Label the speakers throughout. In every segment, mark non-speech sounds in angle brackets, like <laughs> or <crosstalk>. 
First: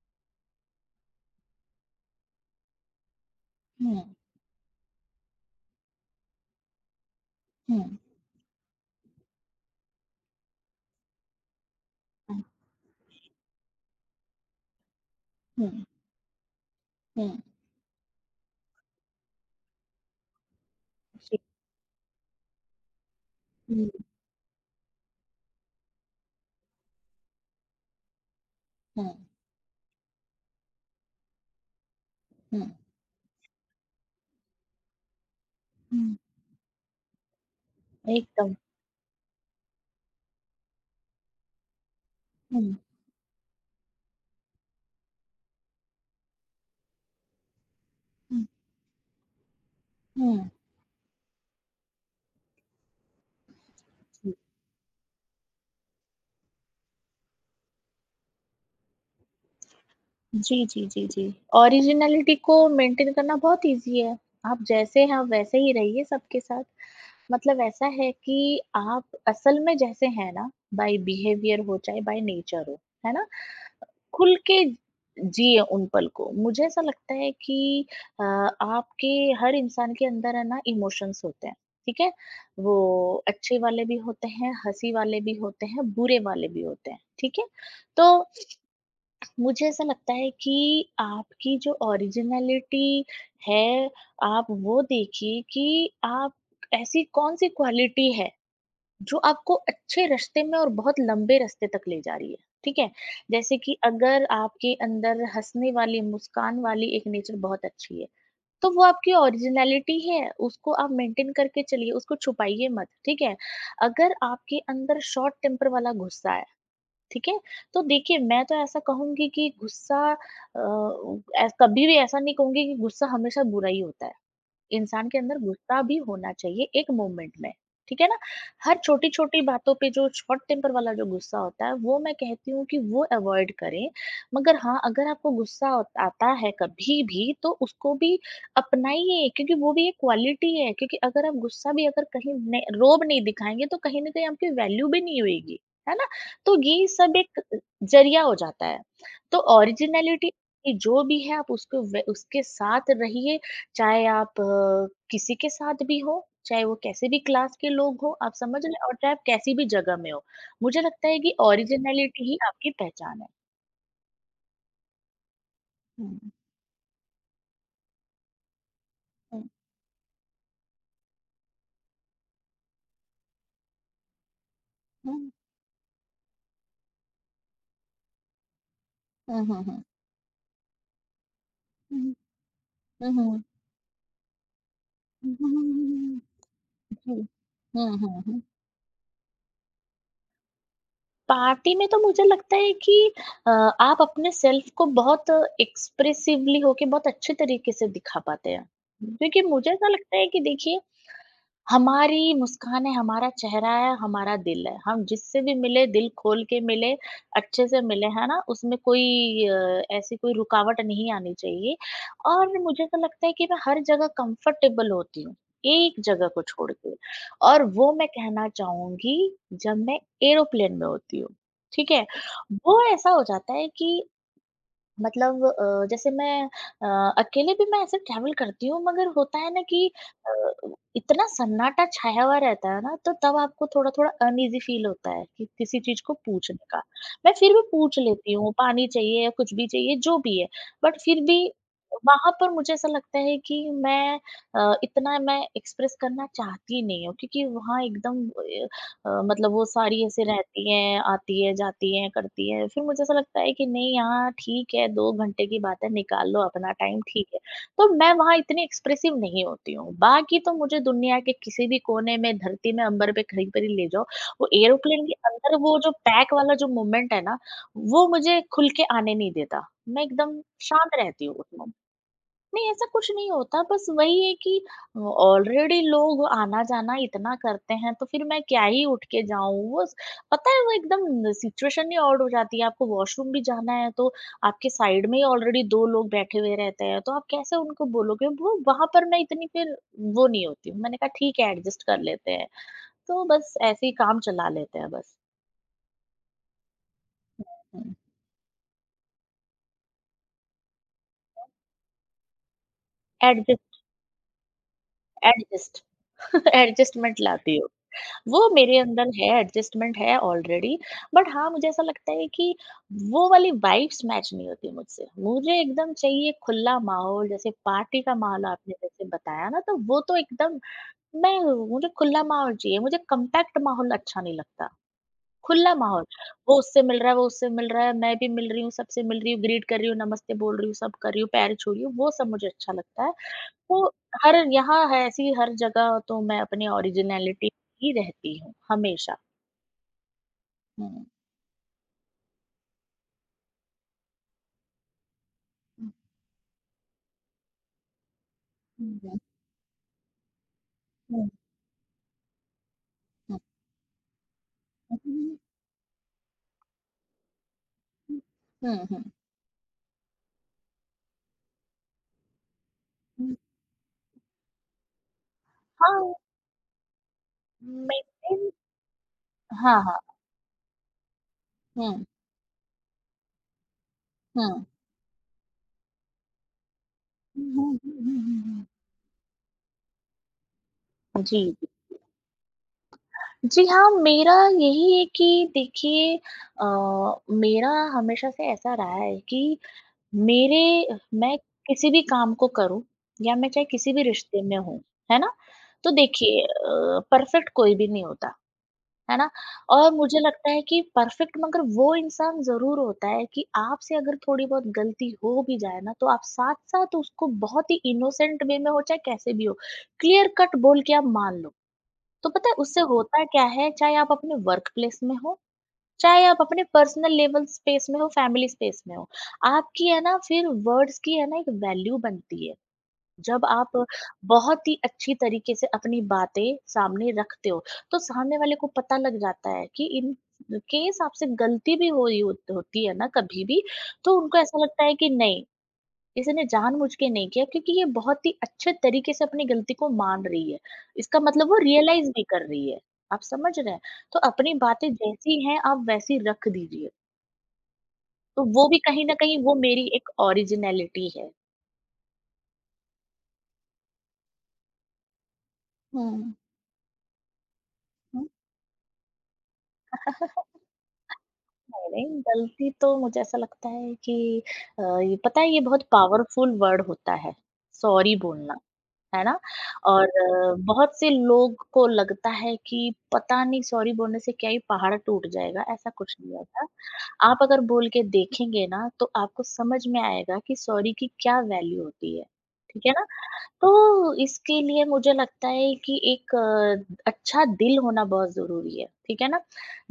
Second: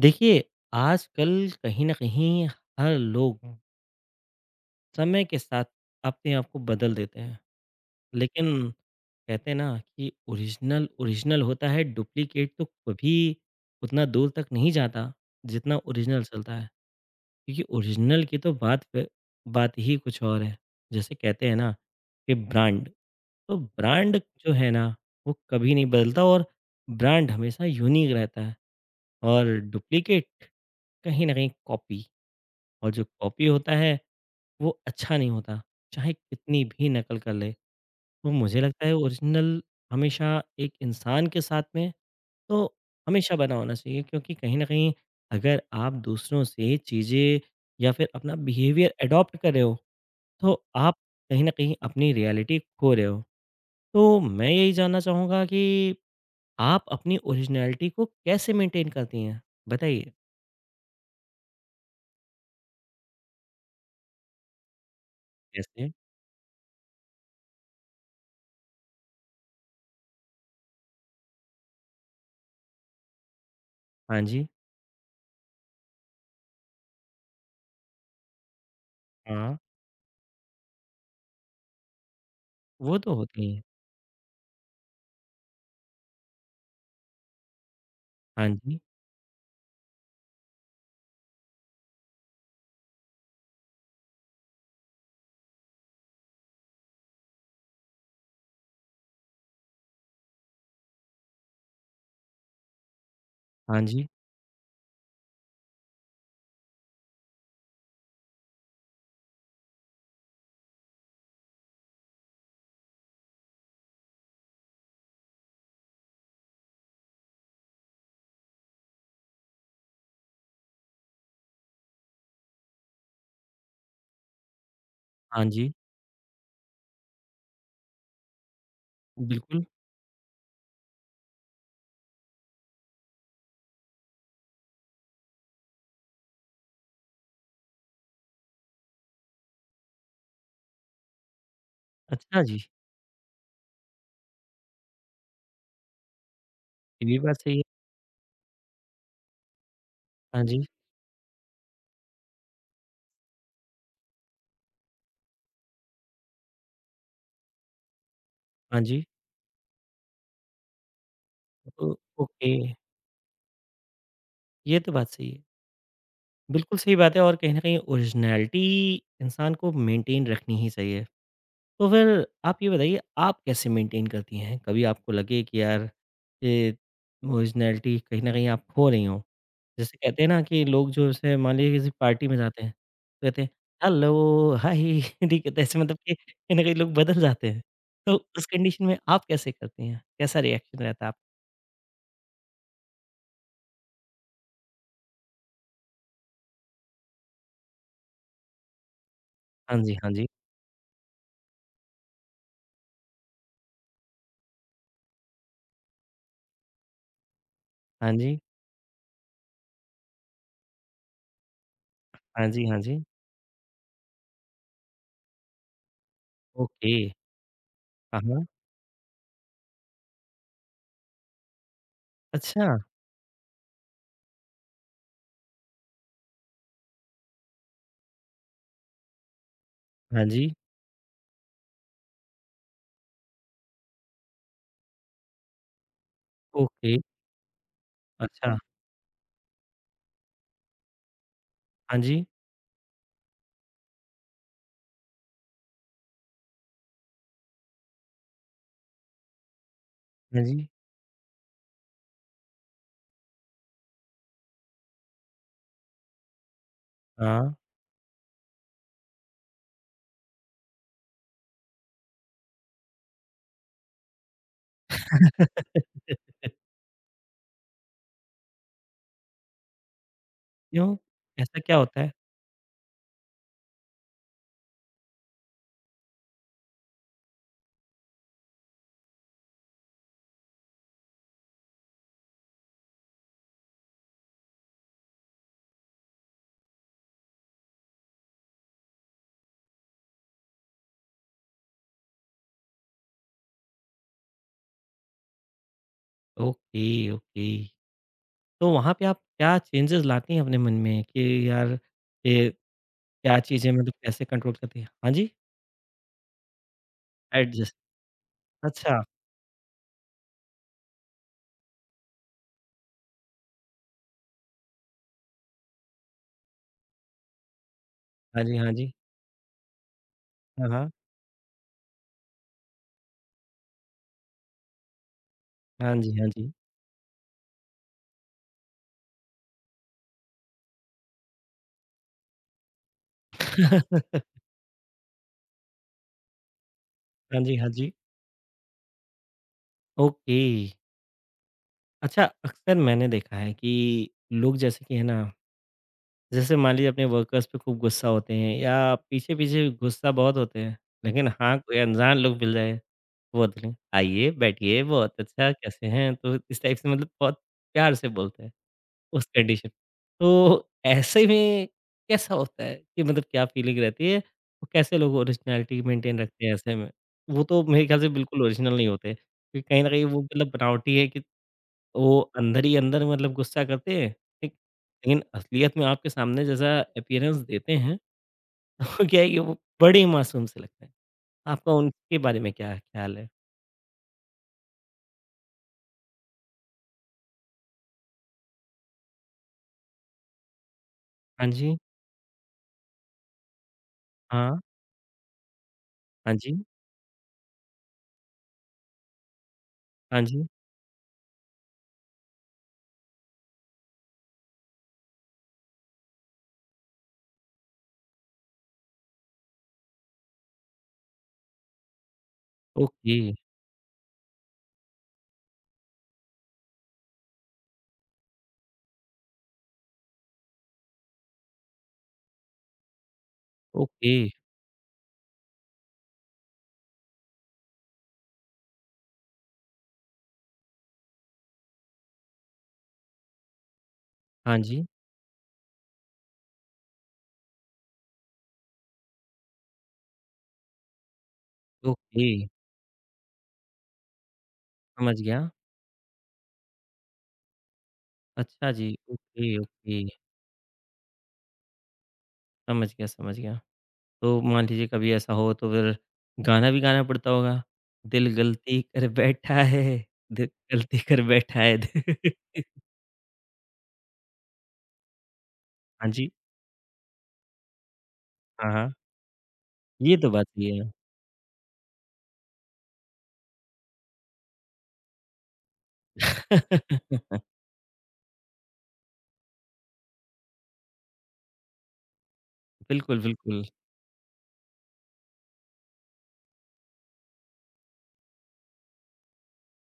Speaker 1: देखिए, आजकल कहीं न कहीं हर लोग हुँ।
Speaker 2: हुँ,
Speaker 1: समय के साथ अपने आप को बदल देते हैं।
Speaker 2: हुँ,
Speaker 1: लेकिन कहते हैं ना कि ओरिजिनल, ओरिजिनल होता है,
Speaker 2: हुँ,
Speaker 1: डुप्लीकेट तो कभी उतना दूर तक नहीं जाता, जितना
Speaker 2: हुँ,
Speaker 1: ओरिजिनल चलता है।
Speaker 2: हुँ,
Speaker 1: क्योंकि ओरिजिनल की तो बात फ बात ही कुछ और है। जैसे
Speaker 2: जी।
Speaker 1: कहते हैं ना कि ब्रांड, तो
Speaker 2: हुँ,
Speaker 1: ब्रांड जो है ना, वो कभी नहीं बदलता और ब्रांड हमेशा यूनिक रहता है
Speaker 2: हुँ,
Speaker 1: और डुप्लीकेट कहीं न कहीं कॉपी।
Speaker 2: हुँ,
Speaker 1: और जो कॉपी होता है वो अच्छा नहीं होता, चाहे
Speaker 2: हुँ,
Speaker 1: कितनी भी नकल कर ले। तो
Speaker 2: एकदम।
Speaker 1: मुझे लगता है ओरिजिनल हमेशा एक इंसान के साथ में तो
Speaker 2: हुँ,
Speaker 1: हमेशा बना होना चाहिए क्योंकि कहीं न कहीं अगर आप दूसरों से चीज़ें या फिर अपना
Speaker 2: हुँ,
Speaker 1: बिहेवियर एडॉप्ट कर रहे हो,
Speaker 2: हुँ।
Speaker 1: तो आप कहीं न कहीं अपनी रियलिटी खो रहे हो। तो
Speaker 2: जी।
Speaker 1: मैं यही जानना चाहूँगा कि आप अपनी ओरिजिनैलिटी को कैसे मेंटेन करती हैं? बताइए।
Speaker 2: जी, जी, जी, जी। ओरिजिनैलिटी को मेंटेन करना बहुत ईज़ी है। आप जैसे हैं, आप वैसे ही
Speaker 1: कैसे?
Speaker 2: रहिए सबके साथ। मतलब ऐसा है कि आप असल में जैसे हैं ना, बाय बिहेवियर हो चाहे बाय नेचर हो, है ना?
Speaker 1: हाँ
Speaker 2: खुल
Speaker 1: जी,
Speaker 2: के जिए उन पल को। मुझे ऐसा लगता है कि आपके हर
Speaker 1: हाँ।
Speaker 2: इंसान के अंदर है ना इमोशंस होते हैं, ठीक है?
Speaker 1: वो तो
Speaker 2: वो
Speaker 1: होती
Speaker 2: अच्छे
Speaker 1: हैं।
Speaker 2: वाले भी होते हैं, हँसी वाले भी होते हैं, बुरे वाले भी होते हैं, ठीक है? तो
Speaker 1: हाँ जी,
Speaker 2: मुझे ऐसा लगता है कि आपकी जो ओरिजिनैलिटी है, आप वो देखिए कि आप ऐसी कौन-सी क्वालिटी है जो आपको अच्छे रास्ते में और बहुत लंबे रास्ते तक ले जा रही है। ठीक है। जैसे कि
Speaker 1: हाँ जी।
Speaker 2: अगर आपके अंदर हंसने वाली मुस्कान वाली एक नेचर बहुत अच्छी है तो वो आपकी ओरिजिनलिटी है, उसको आप मेंटेन करके चलिए, उसको छुपाइए मत। ठीक है? अगर आपके अंदर शॉर्ट टेम्पर वाला गुस्सा है, ठीक है, तो देखिए मैं तो ऐसा कहूंगी कि गुस्सा कभी भी ऐसा नहीं कहूंगी कि गुस्सा हमेशा बुरा ही होता है। इंसान के अंदर
Speaker 1: हाँ जी,
Speaker 2: गुस्सा भी होना चाहिए एक मोमेंट में, ठीक है ना? हर छोटी-छोटी
Speaker 1: बिल्कुल।
Speaker 2: बातों पे जो शॉर्ट टेम्पर वाला जो गुस्सा होता है, वो मैं कहती हूँ कि वो अवॉइड करें। मगर हाँ, अगर आपको गुस्सा आता है कभी भी तो उसको भी अपनाइए क्योंकि वो भी एक क्वालिटी है, क्योंकि अगर आप गुस्सा भी अगर कहीं
Speaker 1: अच्छा जी,
Speaker 2: ने रोब नहीं दिखाएँगे तो कहीं न कहीं आपकी वैल्यू भी नहीं होएगी, है ना? तो ये
Speaker 1: ये
Speaker 2: सब
Speaker 1: भी बात
Speaker 2: एक
Speaker 1: सही है।
Speaker 2: ज़रिया हो जाता है। तो ओरिजिनैलिटी
Speaker 1: हाँ जी,
Speaker 2: जो भी है आप उसको व उसके साथ रहिए, चाहे आप किसी के साथ भी हो, चाहे वो कैसे भी क्लास के लोग हो, आप समझ रहे
Speaker 1: हाँ
Speaker 2: हैं, और
Speaker 1: जी।
Speaker 2: चाहे आप कैसी भी जगह में हो। मुझे लगता है कि
Speaker 1: ओ
Speaker 2: ओरिजिनैलिटी ही
Speaker 1: ओके,
Speaker 2: आपकी पहचान है।
Speaker 1: ये तो बात सही है।
Speaker 2: हुँ, हुँ,
Speaker 1: बिल्कुल सही बात है और कहीं न कहीं ओरिजिनैलिटी इंसान को मेंटेन रखनी ही चाहिए। तो फिर आप ये बताइए आप कैसे मेंटेन करती हैं? कभी आपको
Speaker 2: हुँ,
Speaker 1: लगे कि यार ये ओरिजिनैलिटी कहीं न कहीं आप खो रही हो।
Speaker 2: हुँ, हुँ, हुँ,
Speaker 1: जैसे कहते हैं ना कि लोग जो जैसे मान लीजिए किसी
Speaker 2: हुँ,
Speaker 1: पार्टी में जाते हैं,
Speaker 2: हुँ,
Speaker 1: तो कहते
Speaker 2: हुँ,
Speaker 1: हैं हेलो, हाय <laughs> ठीक है, तो ऐसे मतलब कि कहीं न कहीं लोग
Speaker 2: जी।
Speaker 1: बदल जाते हैं।
Speaker 2: हुँ,
Speaker 1: तो
Speaker 2: हुँ, हुँ।
Speaker 1: उस कंडीशन में आप कैसे करती हैं? कैसा रिएक्शन रहता है आप
Speaker 2: पार्टी में तो मुझे लगता है कि अ, आप अपने सेल्फ को बहुत एक्सप्रेसिवली होके बहुत अच्छे तरीके से दिखा पाते हैं। क्योंकि मुझे
Speaker 1: हाँ
Speaker 2: ऐसा
Speaker 1: जी, हाँ
Speaker 2: लगता
Speaker 1: जी।
Speaker 2: है कि देखिए हमारी मुस्कान है, हमारा चेहरा है, हमारा दिल है। हम जिससे भी मिले दिल खोल के मिले, अच्छे से मिले,
Speaker 1: हाँ
Speaker 2: है
Speaker 1: जी,
Speaker 2: ना? उसमें कोई ऐसी कोई रुकावट नहीं आनी चाहिए।
Speaker 1: हाँ
Speaker 2: और
Speaker 1: जी, हाँ
Speaker 2: मुझे तो
Speaker 1: जी।
Speaker 2: लगता है कि मैं हर जगह कंफर्टेबल होती हूँ, एक जगह को छोड़
Speaker 1: ओके।
Speaker 2: के। और वो मैं
Speaker 1: हाँ, हाँ।
Speaker 2: कहना चाहूँगी, जब मैं एयरोप्लेन में होती हूँ, ठीक है?
Speaker 1: अच्छा,
Speaker 2: वो ऐसा हो जाता है कि मतलब जैसे मैं अ, अकेले भी मैं ऐसे ट्रैवल करती हूँ, मगर होता है ना कि
Speaker 1: हाँ
Speaker 2: अ,
Speaker 1: जी।
Speaker 2: इतना सन्नाटा छाया हुआ रहता है ना, तो तब आपको थोड़ा-थोड़ा अनईज़ी फील होता है कि किसी चीज़ को पूछने का।
Speaker 1: ओके।
Speaker 2: मैं फिर भी पूछ लेती हूँ,
Speaker 1: अच्छा,
Speaker 2: पानी चाहिए या कुछ भी चाहिए जो भी है, बट फिर भी
Speaker 1: हाँ जी,
Speaker 2: वहाँ पर मुझे ऐसा लगता है कि मैं अ, इतना मैं एक्सप्रेस करना चाहती नहीं हूँ, क्योंकि वहाँ एकदम मतलब वो सारी ऐसे
Speaker 1: हाँ जी।
Speaker 2: रहती हैं, आती है, जाती है, करती है। फिर मुझे ऐसा लगता है कि नहीं, यहाँ ठीक है, 2 घंटे की बात है, निकाल लो अपना टाइम, ठीक है।
Speaker 1: हाँ,
Speaker 2: तो मैं वहाँ इतनी एक्सप्रेसिव नहीं होती हूँ। बाकी तो मुझे दुनिया के किसी भी कोने में, धरती में, अंबर पे, कहीं पर ही ले जाओ, वो एयरोप्लेन के अंदर वो जो पैक वाला जो मोमेंट है ना, वो मुझे खुल के आने नहीं देता। मैं एकदम शांत
Speaker 1: क्यों?
Speaker 2: रहती हूँ उस
Speaker 1: ऐसा
Speaker 2: मोमेंट।
Speaker 1: क्या होता है?
Speaker 2: नहीं, ऐसा कुछ नहीं होता, बस वही है कि ऑलरेडी लोग आना-जाना इतना करते हैं, तो फिर मैं क्या ही उठ के जाऊँ? वो स पता है, वो एकदम सिचुएशन ही ऑड हो जाती है। आपको वॉशरूम भी जाना है, तो आपके साइड में ही ऑलरेडी 2 लोग बैठे हुए रहते हैं, तो आप कैसे उनको बोलोगे? वो वहाँ पर मैं इतनी फिर वो नहीं होती हूँ। मैंने कहा, "ठीक है, एडजस्ट कर लेते हैं।" तो बस ऐसे ही काम चला लेते हैं बस।
Speaker 1: Okay, okay.
Speaker 2: हुँ,
Speaker 1: तो वहाँ पे आप क्या चेंजेज़ लाती हैं अपने मन में कि यार ये क्या चीज़ें
Speaker 2: एडजस्ट
Speaker 1: मतलब कैसे कंट्रोल करती हैं? हाँ जी,
Speaker 2: एडजस्ट एडजस्टमेंट <laughs> लाती हो।
Speaker 1: एडजस्ट
Speaker 2: वो मेरे
Speaker 1: अच्छा,
Speaker 2: अंदर है, एडजस्टमेंट है ऑलरेडी, बट हाँ, मुझे ऐसा लगता है कि वो वाली वाइब्स मैच नहीं होती मुझसे। मुझे एकदम चाहिए खुला माहौल, जैसे पार्टी का
Speaker 1: हाँ
Speaker 2: माहौल
Speaker 1: जी, हाँ
Speaker 2: आपने
Speaker 1: जी।
Speaker 2: जैसे बताया ना, तो वो तो एकदम
Speaker 1: हाँ, हाँ।
Speaker 2: मैं हूँ, मुझे खुला माहौल चाहिए, मुझे कॉम्पैक्ट माहौल अच्छा नहीं लगता। खुला
Speaker 1: हाँ
Speaker 2: माहौल,
Speaker 1: जी, हाँ जी।
Speaker 2: वो उससे मिल रहा है, वो उससे मिल रहा है, मैं भी मिल रही हूँ, सबसे मिल रही हूँ, ग्रीट कर रही हूँ, नमस्ते बोल रही हूँ, सब कर रही हूँ, पैर छू रही हूँ, वो सब मुझे अच्छा लगता है। तो
Speaker 1: <laughs>
Speaker 2: हर यहाँ है ऐसी हर जगह तो मैं अपनी
Speaker 1: हाँ
Speaker 2: ओरिजिनैलिटी
Speaker 1: जी, हाँ जी।
Speaker 2: ही रहती हूँ, हमेशा।
Speaker 1: ओके।
Speaker 2: हाँ,
Speaker 1: अच्छा अक्सर मैंने देखा है कि लोग जैसे कि है ना, जैसे मान लीजिए अपने वर्कर्स पे खूब गुस्सा होते हैं या
Speaker 2: हुँ, हुँ।
Speaker 1: पीछे-पीछे गुस्सा बहुत होते हैं, लेकिन हाँ, कोई अनजान लोग मिल जाए बहुत बढ़िया, आइए, बैठिए, बहुत अच्छा, कैसे हैं? तो इस टाइप से मतलब बहुत प्यार से बोलते हैं, उस कंडीशन तो ऐसे में कैसा होता है कि मतलब क्या फ़ीलिंग रहती है? और कैसे लोग ओरिजिनैलिटी
Speaker 2: हाँ,
Speaker 1: मेंटेन रखते हैं ऐसे में? वो तो मेरे ख़्याल से बिल्कुल
Speaker 2: मेंटेन
Speaker 1: ओरिजिनल नहीं होते, क्योंकि
Speaker 2: हाँ,
Speaker 1: कहीं न
Speaker 2: हाँ।
Speaker 1: कहीं वो मतलब बनावटी है कि
Speaker 2: हुँ,
Speaker 1: वो अंदर ही अंदर मतलब गुस्सा करते हैं, ठीक?
Speaker 2: हुँ।
Speaker 1: लेकिन असलियत में आपके सामने जैसा अपीयरेंस देते हैं, <laughs> तो क्या है कि वो बड़े ही मासूम से लगते हैं।
Speaker 2: जी, जी
Speaker 1: आपका उनके बारे में क्या ख़्याल है?
Speaker 2: जी हाँ, मेरा यही है कि देखिए मेरा हमेशा से ऐसा रहा है कि मेरे मैं
Speaker 1: हाँ जी,
Speaker 2: किसी भी काम को करूँ या मैं चाहे किसी भी रिश्ते में
Speaker 1: हाँ।
Speaker 2: हूँ, है ना? तो
Speaker 1: हाँ
Speaker 2: देखिए
Speaker 1: जी,
Speaker 2: परफेक्ट कोई भी नहीं होता। है ना? और मुझे
Speaker 1: हाँ जी।
Speaker 2: लगता है कि परफेक्ट मगर वो इंसान ज़रूर होता है कि आपसे अगर थोड़ी बहुत गलती हो भी जाए ना, तो आप साथ-साथ उसको बहुत ही इनोसेंट वे में हो, चाहे कैसे भी हो, क्लियर कट बोल के आप मान लो। तो पता है उससे
Speaker 1: ओके,
Speaker 2: होता क्या है, चाहे आप अपने वर्क प्लेस में हो, चाहे आप अपने पर्सनल लेवल स्पेस में हो, फैमिली स्पेस में हो, आपकी है ना फिर वर्ड्स की है ना एक वैल्यू बनती है। जब आप
Speaker 1: ओके।
Speaker 2: बहुत ही अच्छी तरीके से अपनी बातें सामने रखते हो तो सामने वाले को पता लग जाता है कि इन केस आपसे गलती भी होती है ना कभी भी, तो उनको
Speaker 1: हाँ
Speaker 2: ऐसा
Speaker 1: जी,
Speaker 2: लगता है कि नहीं, इसने जानबूझ के नहीं किया क्योंकि ये बहुत ही अच्छे तरीके से अपनी गलती को मान रही है, इसका मतलब वो रियलाइज भी
Speaker 1: ओके,
Speaker 2: कर रही है, आप समझ रहे हैं। तो अपनी बातें
Speaker 1: समझ गया।
Speaker 2: जैसी हैं आप वैसी रख दीजिए। तो वो
Speaker 1: अच्छा
Speaker 2: भी
Speaker 1: जी,
Speaker 2: कहीं ना कहीं वो
Speaker 1: ओके,
Speaker 2: मेरी
Speaker 1: ओके,
Speaker 2: एक ओरिजिनलिटी है।
Speaker 1: समझ गया, समझ गया। तो मान लीजिए कभी ऐसा हो तो फिर
Speaker 2: हम्म।
Speaker 1: गाना भी गाना पड़ता होगा? दिल गलती कर बैठा है,
Speaker 2: हम्म।
Speaker 1: दिल गलती कर बैठा है।
Speaker 2: नहीं, नहीं,
Speaker 1: <laughs>
Speaker 2: गलती तो मुझे ऐसा लगता है कि ये पता है ये बहुत
Speaker 1: हाँ जी,
Speaker 2: पावरफुल वर्ड होता है, सॉरी बोलना,
Speaker 1: हाँ, हाँ।
Speaker 2: है ना? और
Speaker 1: ये तो बात सही है।
Speaker 2: बहुत से लोग को लगता है कि पता नहीं सॉरी बोलने से क्या ही पहाड़ टूट जाएगा, ऐसा कुछ नहीं होता। आप
Speaker 1: <laughs>
Speaker 2: अगर बोल के देखेंगे ना, तो आपको समझ में आएगा कि सॉरी की क्या वैल्यू होती है, ठीक है ना?
Speaker 1: बिल्कुल, बिल्कुल।
Speaker 2: तो इसके लिए मुझे लगता है कि एक अच्छा दिल होना बहुत ज़रूरी है, ठीक है ना?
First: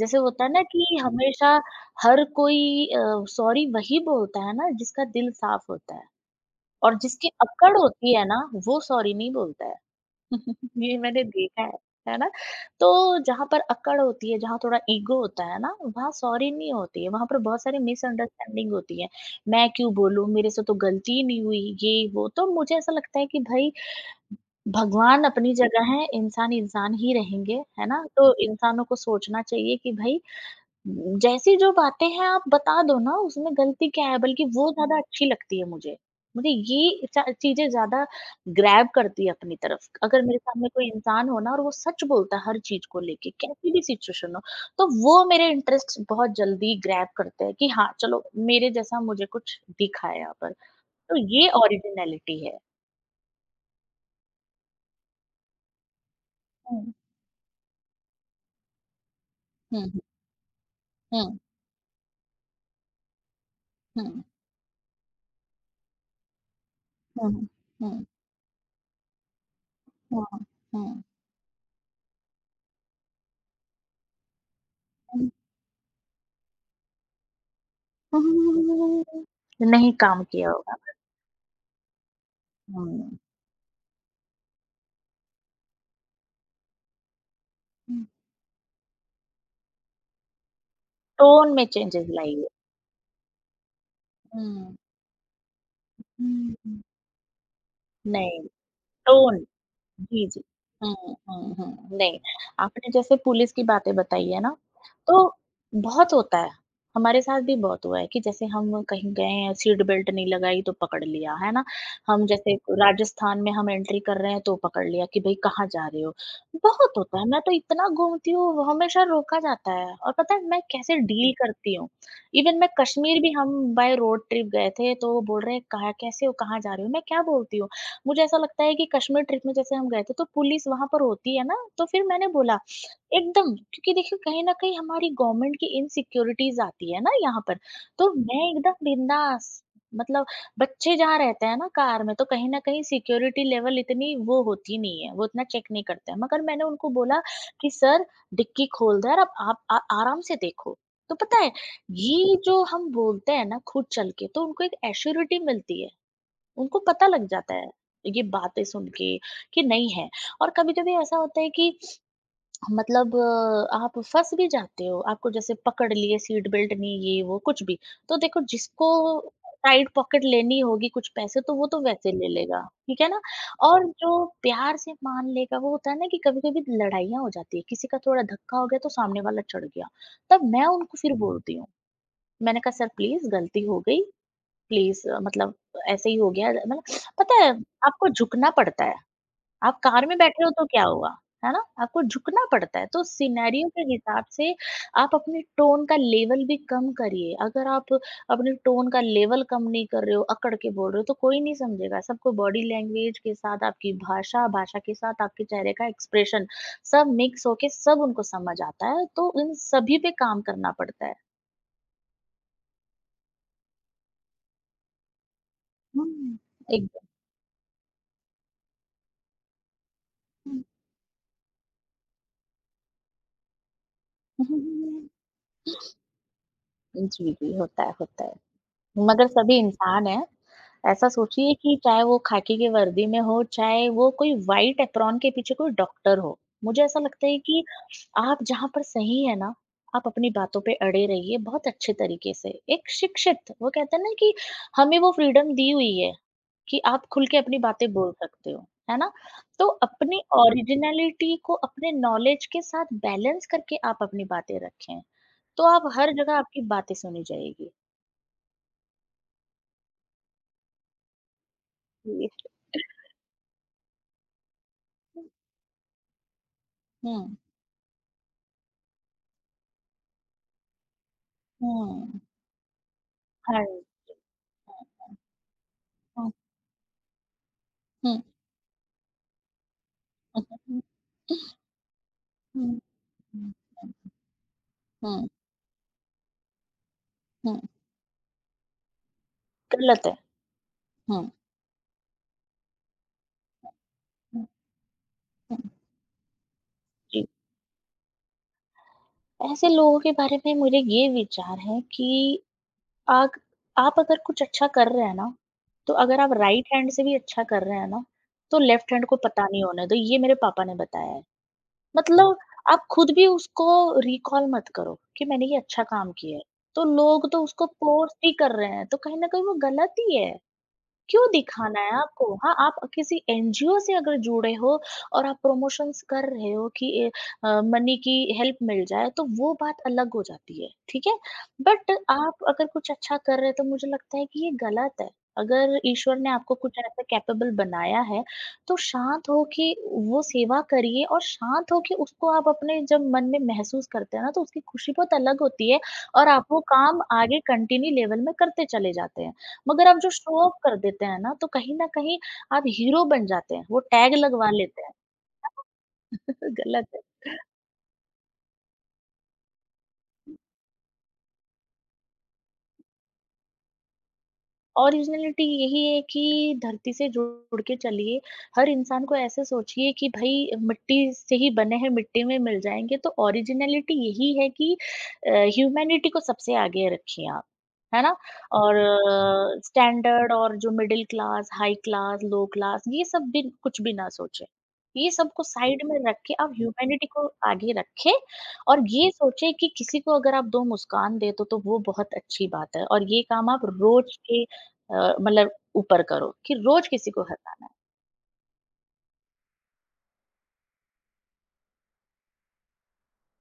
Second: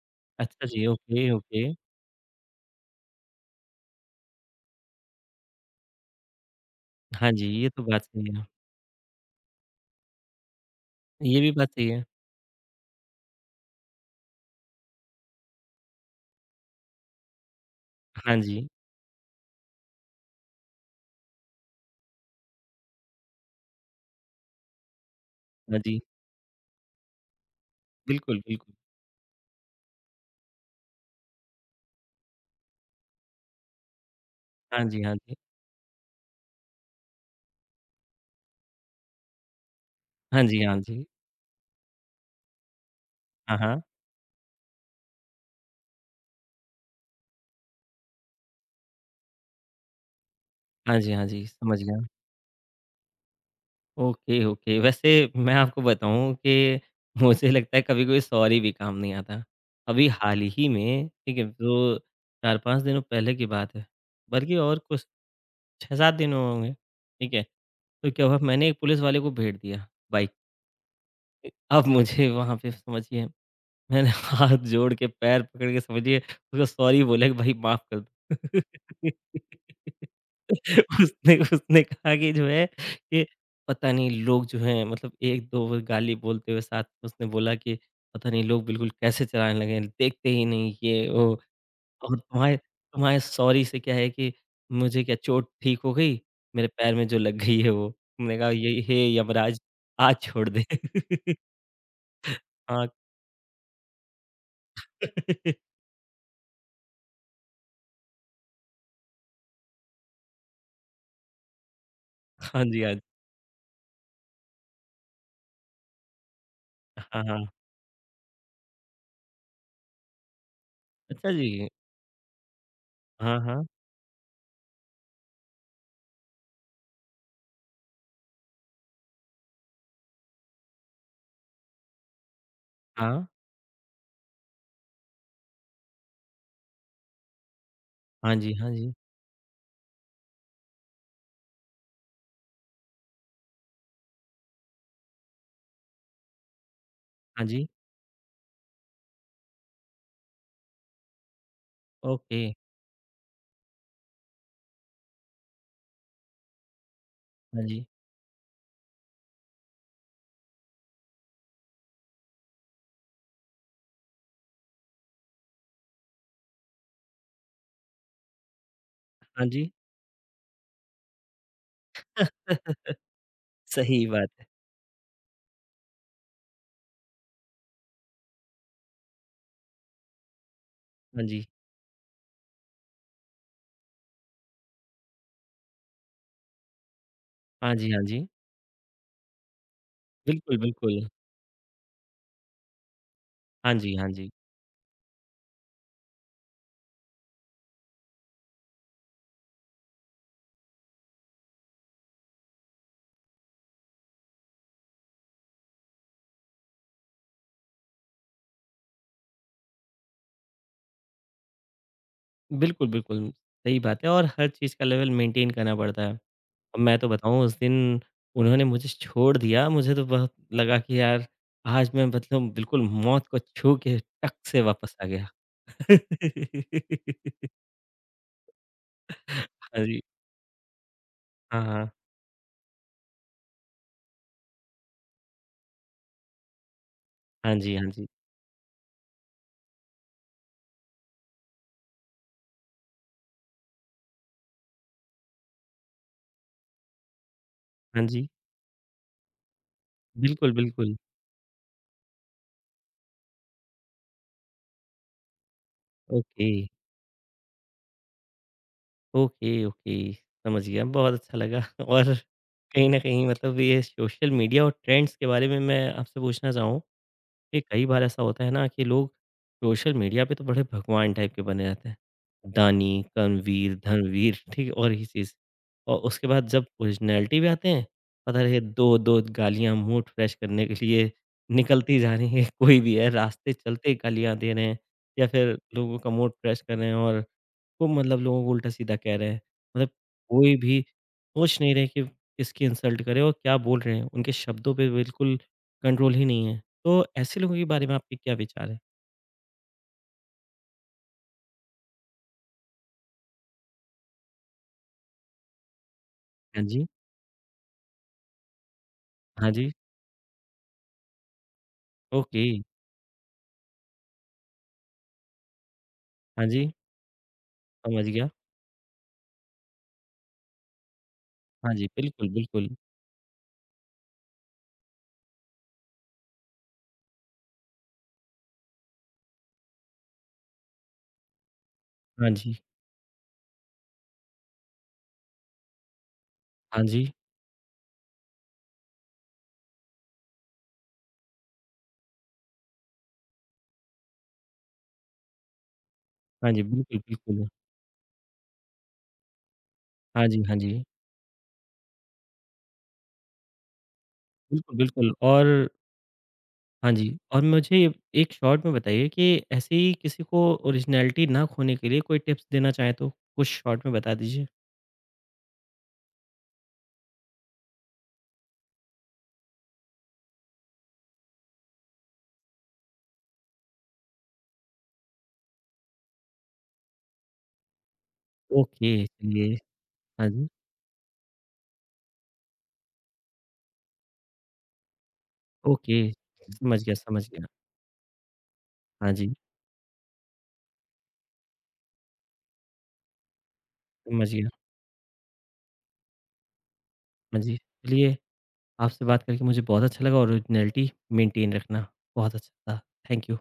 Speaker 2: जैसे होता है ना
Speaker 1: अच्छा जी,
Speaker 2: कि
Speaker 1: ओके,
Speaker 2: हमेशा
Speaker 1: ओके।
Speaker 2: हर कोई सॉरी वही बोलता है ना जिसका दिल साफ होता है, और जिसकी
Speaker 1: हाँ जी, ये
Speaker 2: अक्कड़
Speaker 1: तो बात
Speaker 2: होती है
Speaker 1: सही
Speaker 2: ना
Speaker 1: है।
Speaker 2: वो सॉरी नहीं बोलता है। <laughs> ये मैंने
Speaker 1: ये भी
Speaker 2: देखा
Speaker 1: बात सही है।
Speaker 2: है ना? तो जहाँ पर अक्कड़ होती है, जहाँ थोड़ा ईगो होता है ना, वहाँ सॉरी नहीं होती है, वहाँ पर बहुत सारी
Speaker 1: हाँ जी,
Speaker 2: मिसअंडरस्टैंडिंग होती है। मैं क्यों बोलूँ? मेरे से तो गलती ही नहीं हुई, ये वो। तो मुझे ऐसा लगता है कि भई भगवान अपनी
Speaker 1: हाँ
Speaker 2: जगह
Speaker 1: जी।
Speaker 2: हैं, इंसान इंसान ही रहेंगे, है ना? तो
Speaker 1: बिल्कुल, बिल्कुल।
Speaker 2: इंसानों को सोचना चाहिए कि भई जैसी जो बातें हैं आप बता दो ना, उसमें गलती क्या है? बल्कि वो
Speaker 1: हाँ
Speaker 2: ज़्यादा
Speaker 1: जी, हाँ
Speaker 2: अच्छी
Speaker 1: जी।
Speaker 2: लगती है मुझे। मुझे ये चा चीज़ें ज़्यादा ग्रैब करती है अपनी तरफ। अगर मेरे
Speaker 1: हाँ जी,
Speaker 2: सामने
Speaker 1: हाँ
Speaker 2: कोई
Speaker 1: जी।
Speaker 2: इंसान हो ना और वो सच बोलता है हर चीज़ को लेके,
Speaker 1: हाँ,
Speaker 2: कैसी
Speaker 1: हाँ।
Speaker 2: भी सिचुएशन हो, तो वो मेरे इंटरेस्ट बहुत जल्दी ग्रैब करते हैं कि हाँ, चलो मेरे जैसा मुझे कुछ दिखा है यहाँ पर।
Speaker 1: हाँ जी,
Speaker 2: तो
Speaker 1: हाँ जी,
Speaker 2: ये
Speaker 1: समझ गया।
Speaker 2: ओरिजिनैलिटी है।
Speaker 1: Okay, okay. वैसे मैं आपको बताऊँ कि
Speaker 2: हुँ।
Speaker 1: मुझे लगता है कभी कोई सॉरी भी काम नहीं आता।
Speaker 2: हुँ, हुँ।
Speaker 1: अभी हाल ही में, ठीक है, जो 4-5 दिनों पहले की बात है,
Speaker 2: हुँ, हुँ।
Speaker 1: बल्कि और कुछ 6-7 दिन हुए होंगे, ठीक है।
Speaker 2: हुँ, हुँ,
Speaker 1: तो क्या हुआ मैंने एक पुलिस वाले को भेंट दिया
Speaker 2: हुँ,
Speaker 1: बाइक।
Speaker 2: हुँ,
Speaker 1: अब मुझे वहाँ पे समझिए मैंने <laughs> हाथ जोड़ के
Speaker 2: हुँ।
Speaker 1: पैर पकड़ के समझिए उसको सॉरी बोला कि भाई माफ़ कर दो।
Speaker 2: नहीं
Speaker 1: <laughs>
Speaker 2: काम किया होगा।
Speaker 1: उसने उसने कहा कि जो है
Speaker 2: हुँ,
Speaker 1: कि पता नहीं लोग जो हैं मतलब 1-2 गाली बोलते हुए साथ में उसने बोला कि
Speaker 2: हुँ।
Speaker 1: पता नहीं लोग बिल्कुल कैसे चलाने लगे हैं, देखते ही नहीं ये वो
Speaker 2: टोन में चेंजेस
Speaker 1: और
Speaker 2: लाइए।
Speaker 1: तुम्हारे तुम्हारे सॉरी से क्या है कि
Speaker 2: हुँ,
Speaker 1: मुझे क्या चोट ठीक हो गई,
Speaker 2: हुँ,
Speaker 1: मेरे
Speaker 2: हुँ।
Speaker 1: पैर में जो लग गई है वो। मैंने
Speaker 2: नहीं,
Speaker 1: कहा ये हे
Speaker 2: टोन।
Speaker 1: यमराज आज
Speaker 2: जी, जी।
Speaker 1: छोड़ दे।
Speaker 2: हुँ,
Speaker 1: <laughs>
Speaker 2: हुँ, हुँ। नहीं,
Speaker 1: हाँ।
Speaker 2: आपने जैसे पुलिस की बातें बताई है ना, तो
Speaker 1: <laughs>
Speaker 2: बहुत होता है। हमारे साथ भी बहुत हुआ है कि जैसे हम कहीं गए हैं, सीट बेल्ट नहीं लगाई तो पकड़ लिया, है ना? हम जैसे
Speaker 1: हाँ जी, हाँ जी।
Speaker 2: राजस्थान में हम एंट्री कर रहे हैं तो पकड़ लिया कि भई कहाँ जा रहे हो? बहुत होता
Speaker 1: हाँ,
Speaker 2: है, मैं तो
Speaker 1: हाँ।
Speaker 2: इतना घूमती हूँ, हमेशा रोका जाता है और पता है मैं कैसे
Speaker 1: अच्छा
Speaker 2: डील
Speaker 1: जी।
Speaker 2: करती हूँ। इवन मैं कश्मीर भी
Speaker 1: हाँ,
Speaker 2: हम
Speaker 1: हाँ।
Speaker 2: बाय रोड ट्रिप गए थे तो वो बोल रहे हैं, "कहाँ कैसे हो? कहाँ जा रहे हो?" मैं क्या बोलती हूँ? मुझे ऐसा लगता है कि कश्मीर ट्रिप में जैसे हम गए थे, तो पुलिस वहाँ पर होती है ना, तो फिर मैंने बोला
Speaker 1: हाँ।
Speaker 2: एकदम क्योंकि देखिए कहीं न कहीं हमारी गवर्नमेंट की इनसिक्योरिटीज़ आती है ना यहाँ पर, तो
Speaker 1: हाँ
Speaker 2: मैं
Speaker 1: जी, हाँ
Speaker 2: एकदम
Speaker 1: जी।
Speaker 2: बिंदास मतलब बच्चे जहाँ रहते हैं ना कार में, तो कहीं न कहीं सिक्योरिटी लेवल इतनी वो होती नहीं है, वो इतना चेक नहीं करते हैं। मगर मैंने उनको बोला
Speaker 1: हाँ जी।
Speaker 2: कि सर डिक्की खोल दो और अब आप आ आराम से देखो। तो पता है, ये
Speaker 1: ओके।
Speaker 2: जो हम बोलते हैं ना खुद चल के, तो उनको एक एश्योरिटी मिलती है। उनको पता लग जाता
Speaker 1: हाँ
Speaker 2: है
Speaker 1: जी।
Speaker 2: ये बातें सुन के कि नहीं है। और कभी-कभी ऐसा होता है कि मतलब आप फँस भी जाते हो, आपको जैसे पकड़ लिए सीट बेल्ट नहीं ये वो कुछ भी। तो देखो जिसको
Speaker 1: हाँ जी।
Speaker 2: साइड पॉकेट लेनी होगी कुछ पैसे तो वो तो वैसे ले लेगा,
Speaker 1: <laughs>
Speaker 2: ठीक है ना? और
Speaker 1: सही
Speaker 2: जो
Speaker 1: बात है।
Speaker 2: प्यार से मान लेगा वो होता है ना कि कभी-कभी लड़ाइयाँ हो जाती है, किसी का थोड़ा धक्का हो गया तो सामने वाला चढ़ गया। तब मैं उनको फिर
Speaker 1: हाँ जी।
Speaker 2: बोलती हूँ, मैंने कहा सर प्लीज़ गलती हो गई, प्लीज़ मतलब ऐसे ही हो गया मतलब पता है
Speaker 1: हाँ जी, हाँ
Speaker 2: आपको
Speaker 1: जी।
Speaker 2: झुकना पड़ता है। आप कार में बैठे हो
Speaker 1: बिल्कुल,
Speaker 2: तो क्या
Speaker 1: बिल्कुल।
Speaker 2: हुआ, है ना? आपको झुकना पड़ता है। तो सिनेरियो
Speaker 1: हाँ
Speaker 2: के
Speaker 1: जी, हाँ
Speaker 2: हिसाब
Speaker 1: जी।
Speaker 2: से आप अपने टोन का लेवल भी कम करिए। अगर आप अपने टोन का लेवल कम नहीं कर रहे हो, अकड़ के बोल रहे हो तो कोई नहीं समझेगा। सबको बॉडी लैंग्वेज के साथ आपकी भाषा, भाषा के साथ आपके चेहरे का एक्सप्रेशन सब मिक्स होके सब उनको समझ आता है। तो इन सभी पे काम करना पड़ता है।
Speaker 1: बिल्कुल, बिल्कुल। सही बात है और हर चीज़ का लेवल मेंटेन करना पड़ता है।
Speaker 2: हुँ,
Speaker 1: अब मैं तो बताऊँ उस दिन उन्होंने मुझे छोड़ दिया, मुझे तो बहुत
Speaker 2: एकदम।
Speaker 1: लगा कि यार आज मैं मतलब बिल्कुल मौत को छू के टक से वापस आ गया।
Speaker 2: जी, जी,
Speaker 1: <laughs>
Speaker 2: होता है, होता है। मगर सभी
Speaker 1: हाँ जी।
Speaker 2: इंसान हैं। ऐसा सोचिए
Speaker 1: हाँ,
Speaker 2: कि
Speaker 1: हाँ।
Speaker 2: चाहे वो खाकी की वर्दी में हो, चाहे वो कोई व्हाइट एप्रॉन के पीछे कोई डॉक्टर हो। मुझे ऐसा लगता है
Speaker 1: हाँ
Speaker 2: कि
Speaker 1: जी, हाँ जी।
Speaker 2: आप जहाँ पर सही हैं ना, आप अपनी बातों पे अड़े रहिए बहुत अच्छे तरीके से। एक शिक्षित वो कहते हैं ना कि हमें वो फ्रीडम दी हुई है कि आप खुल के अपनी बातें
Speaker 1: हाँ
Speaker 2: बोल
Speaker 1: जी।
Speaker 2: सकते हो, है ना? तो अपनी
Speaker 1: बिल्कुल, बिल्कुल।
Speaker 2: ओरिजिनैलिटी को अपने नॉलेज के साथ बैलेंस करके आप अपनी बातें रखें। तो आप हर जगह
Speaker 1: ओके,
Speaker 2: आपकी बातें सुनी जाएगी।
Speaker 1: ओके, ओके, समझ गया। बहुत अच्छा लगा <laughs> और
Speaker 2: जी।
Speaker 1: कहीं न कहीं मतलब ये सोशल मीडिया और ट्रेंड्स के बारे में मैं आपसे पूछना चाहूँगा
Speaker 2: हुँ,
Speaker 1: ये कई बार ऐसा होता है ना कि लोग सोशल मीडिया पे तो बड़े भगवान टाइप के बने रहते हैं।
Speaker 2: हुँ।
Speaker 1: दानी,
Speaker 2: हाँ,
Speaker 1: कर्मवीर, धर्मवीर <laughs> ठीक है? और ही चीज़। और उसके
Speaker 2: हुँ,
Speaker 1: बाद जब ओरिजिनैलिटी पे आते हैं,
Speaker 2: हुँ,
Speaker 1: पता रहे 2-2 गालियाँ मूड फ्रेश
Speaker 2: हुँ,
Speaker 1: करने के
Speaker 2: हुँ,
Speaker 1: लिए निकलती जा रही हैं। <laughs>
Speaker 2: हुँ,
Speaker 1: कोई भी है रास्ते
Speaker 2: हुँ,
Speaker 1: चलते गालियाँ दे रहे हैं या
Speaker 2: हुँ,
Speaker 1: फिर लोगों का मूड फ्रेश कर रहे हैं और
Speaker 2: हुँ,
Speaker 1: खूब मतलब लोगों को उल्टा-सीधा कह रहे हैं। मतलब
Speaker 2: गलत है।
Speaker 1: कोई भी
Speaker 2: हुँ,
Speaker 1: सोच नहीं रहे कि किसकी इंसल्ट करें और क्या बोल रहे हैं। उनके
Speaker 2: हुँ,
Speaker 1: शब्दों पे बिल्कुल
Speaker 2: हुँ,
Speaker 1: कंट्रोल ही नहीं है। तो
Speaker 2: जी।
Speaker 1: ऐसे लोगों के बारे में आपके क्या विचार हैं?
Speaker 2: ऐसे लोगों के बारे में मेरे ये विचार है कि आग आप अगर कुछ अच्छा कर रहे हैं ना, तो अगर आप
Speaker 1: हाँ
Speaker 2: राइट
Speaker 1: जी,
Speaker 2: हैंड से भी अच्छा कर रहे हैं ना, तो लेफ्ट हैंड को पता
Speaker 1: हाँ
Speaker 2: नहीं
Speaker 1: जी,
Speaker 2: होने दो, ये मेरे पापा ने बताया है। मतलब
Speaker 1: ओके,
Speaker 2: आप खुद भी उसको रिकॉल मत करो कि मैंने ये अच्छा काम किया है,
Speaker 1: हाँ जी,
Speaker 2: तो लोग तो उसको
Speaker 1: समझ
Speaker 2: फोर्स
Speaker 1: गया।
Speaker 2: ही कर रहे हैं, तो कहीं न कहीं वो गलत ही है। क्यों
Speaker 1: हाँ
Speaker 2: दिखाना
Speaker 1: जी,
Speaker 2: है आपको
Speaker 1: बिल्कुल,
Speaker 2: वहाँ?
Speaker 1: बिल्कुल।
Speaker 2: आप किसी एनजीओ से अगर जुड़े हो और आप प्रमोशंस कर रहे हो कि मनी की हेल्प मिल जाए, तो वो बात अलग हो जाती है, ठीक है? बट
Speaker 1: हाँ
Speaker 2: आप
Speaker 1: जी,
Speaker 2: अगर कुछ अच्छा कर रहे हो, तो मुझे लगता है कि ये गलत है। अगर ईश्वर ने आपको कुछ
Speaker 1: हाँ
Speaker 2: ऐसा
Speaker 1: जी,
Speaker 2: कैपेबल बनाया है, तो शांत हो के वो सेवा करिए और शांत हो के उसको आप अपने जब मन में महसूस करते हैं ना, तो उसकी खुशी बहुत अलग होती है और आप
Speaker 1: हाँ
Speaker 2: वो
Speaker 1: जी, बिल्कुल,
Speaker 2: काम आगे
Speaker 1: बिल्कुल।
Speaker 2: कंटिन्यू लेवल में करते चले जाते हैं। मगर आप जो
Speaker 1: हाँ जी,
Speaker 2: शो
Speaker 1: हाँ
Speaker 2: ऑफ
Speaker 1: जी,
Speaker 2: कर देते हैं ना, तो कहीं न कहीं आप हीरो बन जाते हैं, वो टैग लगवा
Speaker 1: बिल्कुल,
Speaker 2: लेते हैं।
Speaker 1: बिल्कुल और
Speaker 2: <laughs> गलत
Speaker 1: हाँ
Speaker 2: है।
Speaker 1: जी, और मुझे एक शॉर्ट में बताइए कि ऐसे ही किसी को ओरिजिनैलिटी ना खोने के लिए कोई टिप्स देना चाहें तो कुछ शॉर्ट में बता दीजिए?
Speaker 2: ओरिजिनलिटी यही है कि धरती से जुड़ के चलिए। हर इंसान को ऐसे सोचिए कि भई मिट्टी से ही बने हैं, मिट्टी में मिल जाएँगे। तो ओरिजिनलिटी यही है कि अ, ह्यूमैनिटी को सबसे आगे रखिए आप। है ना? और
Speaker 1: ओके, चलिए
Speaker 2: जी।
Speaker 1: हाँ
Speaker 2: स्टैंडर्ड
Speaker 1: जी,
Speaker 2: और जो middle class, high class, low class ये सब भी कुछ भी ना सोचें। ये सबको साइड
Speaker 1: ओके,
Speaker 2: में रख के आप
Speaker 1: समझ गया,
Speaker 2: ह्यूमैनिटी को
Speaker 1: समझ गया।
Speaker 2: आगे रखें और ये
Speaker 1: हाँ जी,
Speaker 2: सोचें कि किसी को अगर आप 2 मुस्कान दे दो, तो वो बहुत अच्छी बात है और ये काम आप रोज़
Speaker 1: समझ
Speaker 2: के
Speaker 1: गया।
Speaker 2: मतलब ऊपर करो कि रोज किसी को
Speaker 1: हाँ जी,
Speaker 2: हँसाना है।
Speaker 1: चलिए आपसे बात करके मुझे बहुत अच्छा लगा ओरिजिनैलिटी मेंटेन रखना बहुत अच्छा था। Thank you.